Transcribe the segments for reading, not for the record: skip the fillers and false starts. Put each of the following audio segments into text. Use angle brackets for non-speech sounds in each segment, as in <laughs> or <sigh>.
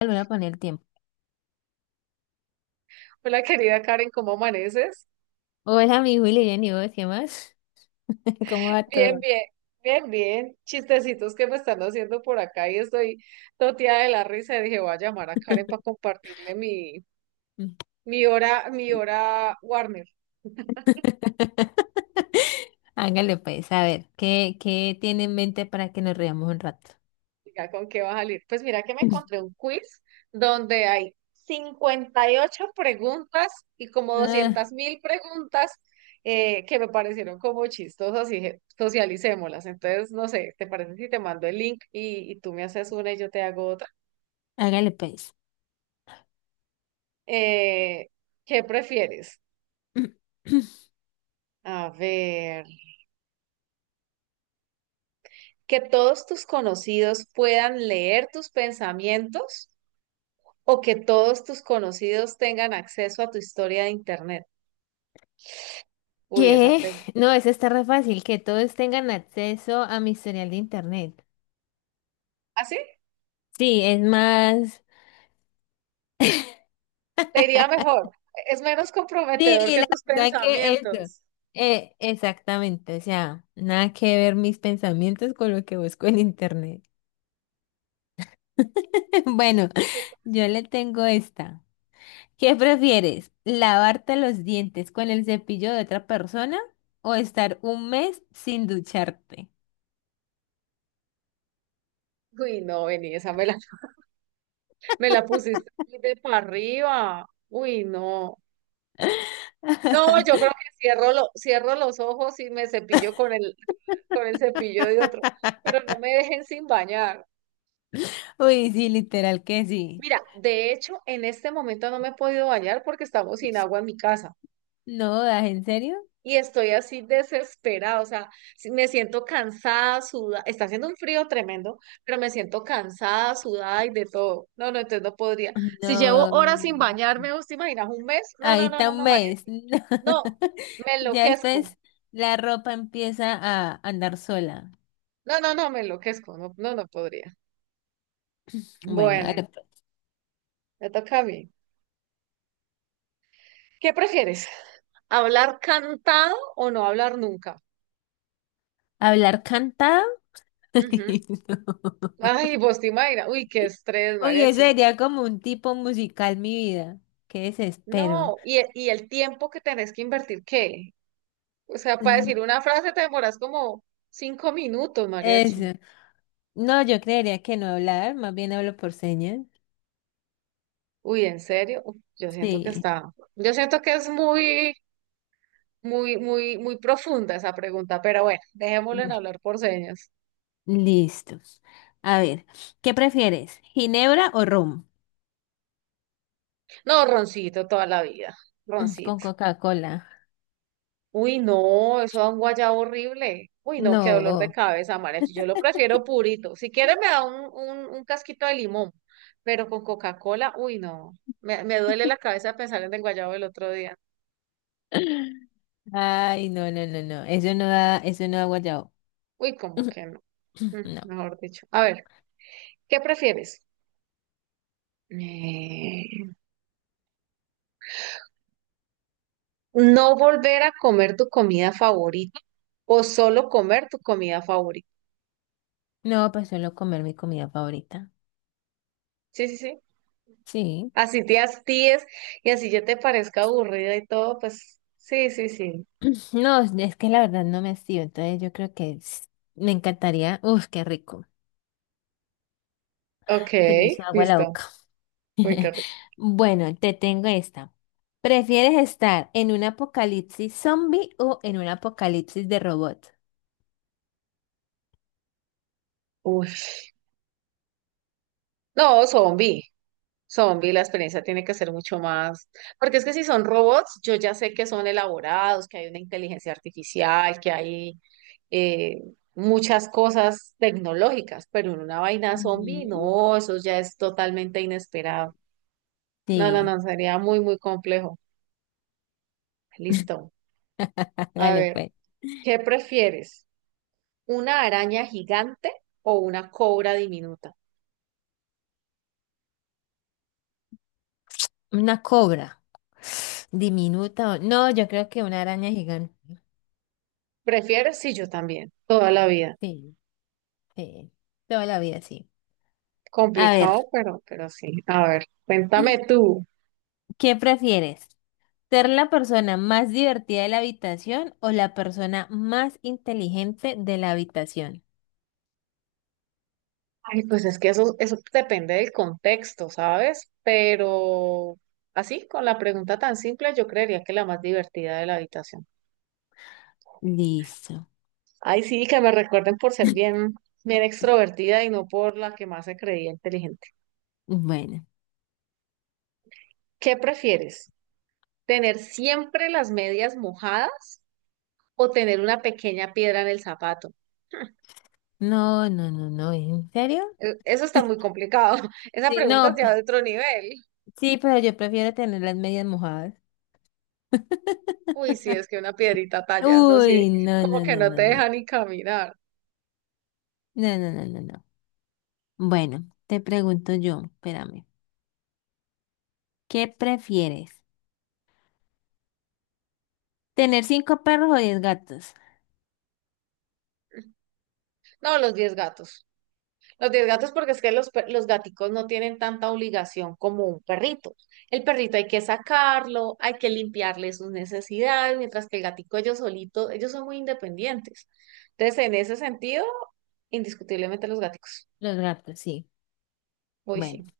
Le voy el tiempo. Hola querida Karen, ¿cómo amaneces? Hola, mi Willy, bien, ¿y vos qué más? <laughs> ¿Cómo va Bien, todo? bien, bien, bien. Chistecitos que me están haciendo por acá y estoy toteada de la risa. Y dije, voy a llamar a Karen para compartirle <laughs> mi hora Warner. <laughs> Hágale pues, a ver, ¿qué tiene en mente para que nos riamos un rato? Diga, ¿con qué va a salir? Pues mira que me encontré <clears throat> un quiz donde hay 58 preguntas y como Ah, 200.000 preguntas que me parecieron como chistosas y dije, socialicémoslas. Entonces, no sé, ¿te parece si te mando el link y tú me haces una y yo te hago otra? hágale pues. Eh, ¿Qué prefieres? <clears throat> A ver, ¿que todos tus conocidos puedan leer tus pensamientos o que todos tus conocidos tengan acceso a tu historia de internet? Uy, esa ¿Qué? pregunta. No, eso está re fácil, que todos tengan acceso a mi historial de internet. ¿Así? Sí, es más. Te iría <laughs> mejor. Es menos comprometedor Sí, que la tus verdad que eso. pensamientos. Exactamente, o sea, nada que ver mis pensamientos con lo que busco en internet. <laughs> Bueno, ¿Qué pa- yo le tengo esta. ¿Qué prefieres? ¿Lavarte los dientes con el cepillo de otra persona o estar un mes sin ducharte? Uy, no, vení, me la pusiste muy de para arriba. Uy, no. No, yo creo <laughs> que cierro los ojos y me cepillo con el cepillo de otro, pero no me dejen sin bañar. Uy, sí, literal que sí. Mira, de hecho, en este momento no me he podido bañar porque estamos sin agua en mi casa No, ¿das en serio? y estoy así desesperada, o sea, me siento cansada, sudada, está haciendo un frío tremendo, pero me siento cansada, sudada y de todo. No, no, entonces no podría. Si llevo No. horas sin bañarme, ¿vos te imaginas un mes? No, Ahí no, no, está no, un no, María. mes. <laughs> Sí. No, No. me Ya enloquezco. después la ropa empieza a andar sola. No, no, no, me enloquezco, no, no, no podría. Bueno, Bueno, hágale, pues. me toca a mí. ¿Qué prefieres? ¿Hablar cantado o no hablar nunca? Hablar cantado. Ujú. <laughs> No. Ay, vos te imaginas, uy, qué estrés, Uy, eso mariachi. sería como un tipo musical, mi vida. Qué desespero. No, y el tiempo que tenés que invertir, ¿qué? O sea, para Mm, decir una frase te demoras como 5 minutos, mariachi. Eso. No, yo creería que no hablar, más bien hablo por señas. Uy, ¿en serio? Uf, Sí. Yo siento que es muy, muy, muy, muy profunda esa pregunta, pero bueno, dejémoslo en Bueno, hablar por señas. listos. A ver, ¿qué prefieres? ¿Ginebra o rum? No, roncito toda la vida, Con roncito. Coca-Cola. Uy, no, eso da un guayabo horrible. Uy, no, qué dolor de No. cabeza, María. Yo lo prefiero purito. Si quiere me da un casquito de limón, pero con Coca-Cola, uy, no. Me duele la cabeza pensar en el guayabo del otro día. Ay, no, no, no, no. Eso no da guayabo. Uy, como que no. Mm, <clears throat> No. mejor dicho. A ver, ¿qué prefieres? Eh, ¿No volver a comer tu comida favorita o solo comer tu comida favorita? No, pues suelo comer mi comida favorita. Sí, sí, sí. Sí. Así te hastíes y así ya te parezca aburrida y todo, pues sí, sí, sí. <clears throat> No, es que la verdad no me hacía, entonces yo creo que me encantaría. Uf, qué rico. Ok, Se me hizo agua la listo. boca. Uy, qué <laughs> rico. Bueno, te tengo esta. ¿Prefieres estar en un apocalipsis zombie o en un apocalipsis de robot? Uy. No, zombie. Zombie, la experiencia tiene que ser mucho más. Porque es que si son robots, yo ya sé que son elaborados, que hay una inteligencia artificial, que hay eh, muchas cosas tecnológicas, pero en una vaina zombie, Ujú. no, eso ya es totalmente inesperado. No, no, Sí, no, sería muy, muy complejo. Listo. <laughs> A dale ver, pues. ¿qué prefieres? ¿Una araña gigante o una cobra diminuta? Una cobra. Diminuta. No, yo creo que una araña gigante. ¿Prefieres? Sí, yo también, toda la vida. Sí, sí. Toda la vida sí. A ver, Complicado, pero sí. A ver, cuéntame tú. ¿qué prefieres? ¿Ser la persona más divertida de la habitación o la persona más inteligente de la habitación? Ay, pues es que eso depende del contexto, ¿sabes? Pero así, con la pregunta tan simple, yo creería que la más divertida de la habitación. Listo. Ay, sí, que me recuerden por ser <laughs> bien, bien extrovertida y no por la que más se creía inteligente. Bueno, ¿Qué prefieres? ¿Tener siempre las medias mojadas o tener una pequeña piedra en el zapato? no, no, no, no, ¿en serio? Eso está muy complicado. <laughs> Esa Sí, pregunta es no, ya de otro nivel. sí, pero yo prefiero tener las medias mojadas. <laughs> Uy, sí, es que una piedrita tallando, sí, Uy, no, como no, que no, no te no, no, deja ni caminar. no, no, no, no, no. Bueno, te pregunto yo, espérame, ¿qué prefieres? ¿Tener cinco perros o diez gatos? No, los 10 gatos. Los 10 gatos porque es que los gaticos no tienen tanta obligación como un perrito. El perrito hay que sacarlo, hay que limpiarle sus necesidades, mientras que el gatico ellos solitos, ellos son muy independientes. Entonces, en ese sentido, indiscutiblemente los gaticos. Los gatos, sí. Uy, Bueno, sí.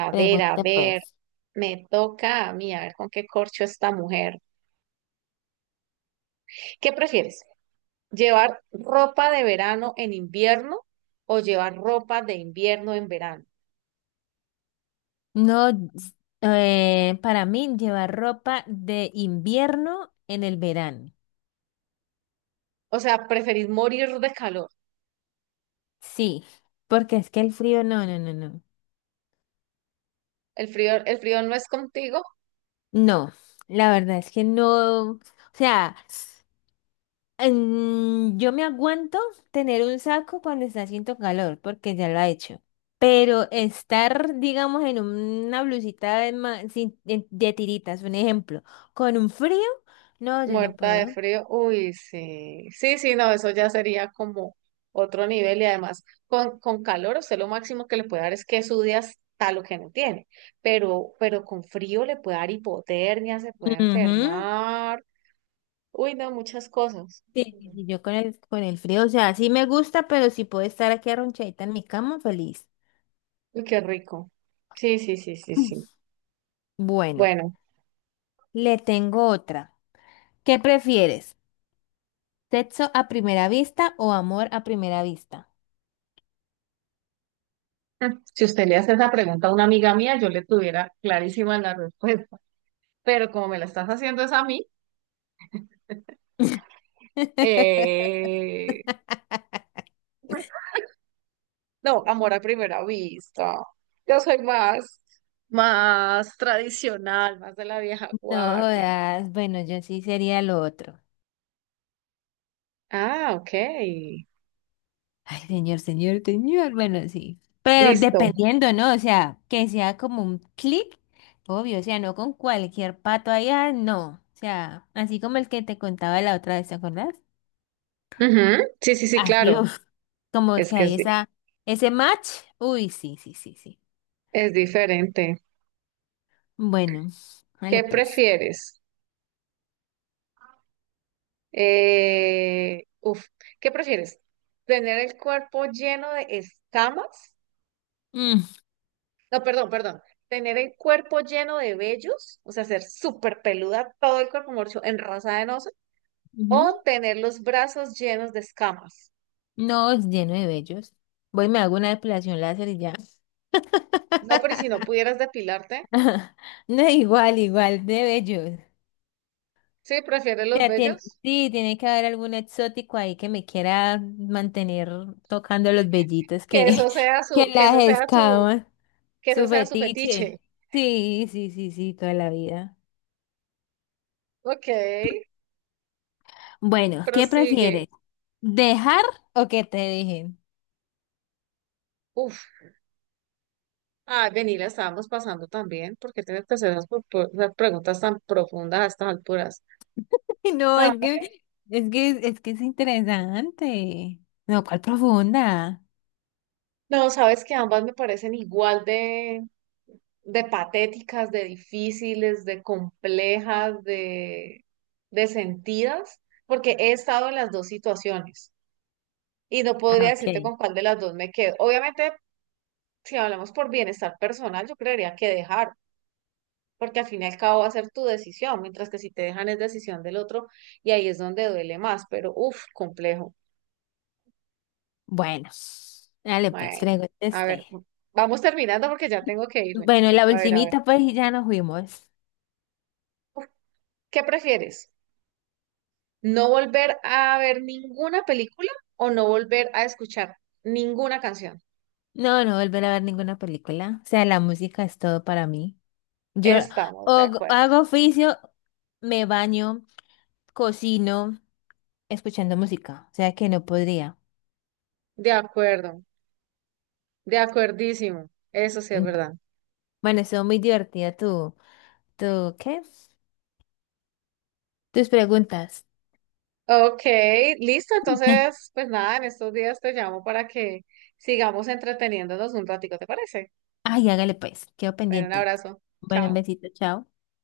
A pregunta ver, pues. me toca a mí, a ver con qué corcho esta mujer. ¿Qué prefieres? ¿Llevar ropa de verano en invierno o llevar ropa de invierno en verano? No, s- para mí llevar ropa de invierno en el verano. O sea, ¿preferís morir de calor? Sí, porque es que el frío, no, no, no, no. El frío no es contigo, No, la verdad es que no. O sea, yo me aguanto tener un saco cuando está haciendo calor, porque ya lo ha hecho. Pero estar, digamos, en una blusita de, ma- sin- de tiritas, un ejemplo, con un frío, no, yo no muerta de puedo. frío. Uy, sí. Sí, sí, no, eso ya sería como otro nivel y además con calor usted lo máximo que le puede dar es que sude hasta lo que no tiene, pero con frío le puede dar hipotermia, se puede Ujú. enfermar. Uy, no, muchas cosas. Sí, sí, sí, yo con el, frío, o sea, sí me gusta, pero si puedo estar aquí arronchadita en mi cama, feliz. <clears throat> Uy, qué rico. Sí, sí, sí, sí, sí. Mm. Bueno, Bueno, le tengo otra. ¿Qué prefieres? ¿Sexo a primera vista o amor a primera vista? si usted le hace esa pregunta a una amiga mía, yo le tuviera clarísima la respuesta. Pero como me la estás haciendo es a mí, <laughs> eh, no, amor a primera vista. Yo soy más, más tradicional, más de la vieja No guardia. jodas, bueno, yo sí sería lo otro. Ah, ok. Ay, señor, señor, señor, bueno, sí. Pero Listo. dependiendo, ¿no? O sea, que sea como un clic, obvio, o sea, no con cualquier pato allá, no. O sea, así como el que te contaba la otra vez, ¿te acuerdas? Ujú. Sí, sí, sí, Ah, claro. Dios, como Es que que hay es, di- esa, ese match. Uy, sí, sí, sí, sí. es diferente. Bueno, vale ¿Qué pues. prefieres? Eh, uf, ¿Qué prefieres? ¿Tener el cuerpo lleno de escamas Mm, no, perdón, perdón. Tener el cuerpo lleno de vellos, o sea, ser súper peluda, todo el cuerpo morcho, enrasada en oso, o ujú. tener los brazos llenos de escamas. No, es lleno de vellos. Voy, y me hago una depilación láser y ya. No, pero ¿y si no <laughs> pudieras depilarte, No, igual, igual, de bellos. sí, prefieres O los sea, vellos, sí, tiene que haber algún exótico ahí que me quiera mantener tocando los vellitos que, que eso sea <laughs> que su, que eso las sea su, escaman. que eso Su sea su fetiche. fetiche. Sí, sí, sí, sí, toda la vida. Ok, Bueno, ¿qué prosigue. prefieres? ¿Dejar o que te dejen? Uf, ah, vení, la estábamos pasando también, porque tienes que hacer esas preguntas tan profundas a estas alturas. <laughs> No, Ah, es que es interesante. No, ¿cuál profunda? no, sabes que ambas me parecen igual de patéticas, de difíciles, de complejas, de sentidas, porque he estado en las dos situaciones y no Ah, podría ok. decirte con cuál de las dos me quedo. Obviamente, si hablamos por bienestar personal, yo creería que dejar, porque al fin y al cabo va a ser tu decisión, mientras que si te dejan es decisión del otro y ahí es donde duele más, pero uff, complejo. Bueno, dale pues, Bueno, pregúntese a usted. ver, vamos terminando porque ya tengo que irme. Bueno, la A ver, ultimita pues y ya nos fuimos. ¿qué prefieres? No volver a ver ninguna película o no volver a escuchar ninguna canción. No, no volver a ver ninguna película. O sea, la música es todo para mí. Yo Estamos de acuerdo. hago oficio, me baño, cocino, escuchando música. O sea que no podría. De acuerdo. De acuerdísimo. Eso sí es Mm. verdad. Bueno, estuvo muy divertida tu, ¿qué? Tus preguntas. Ok, listo. <laughs> Entonces, pues nada, en estos días te llamo para que sigamos entreteniéndonos un ratico, ¿te parece? Ay, hágale pues, quedo Bueno, un pendiente. abrazo. Bueno, un Chao. besito, chao.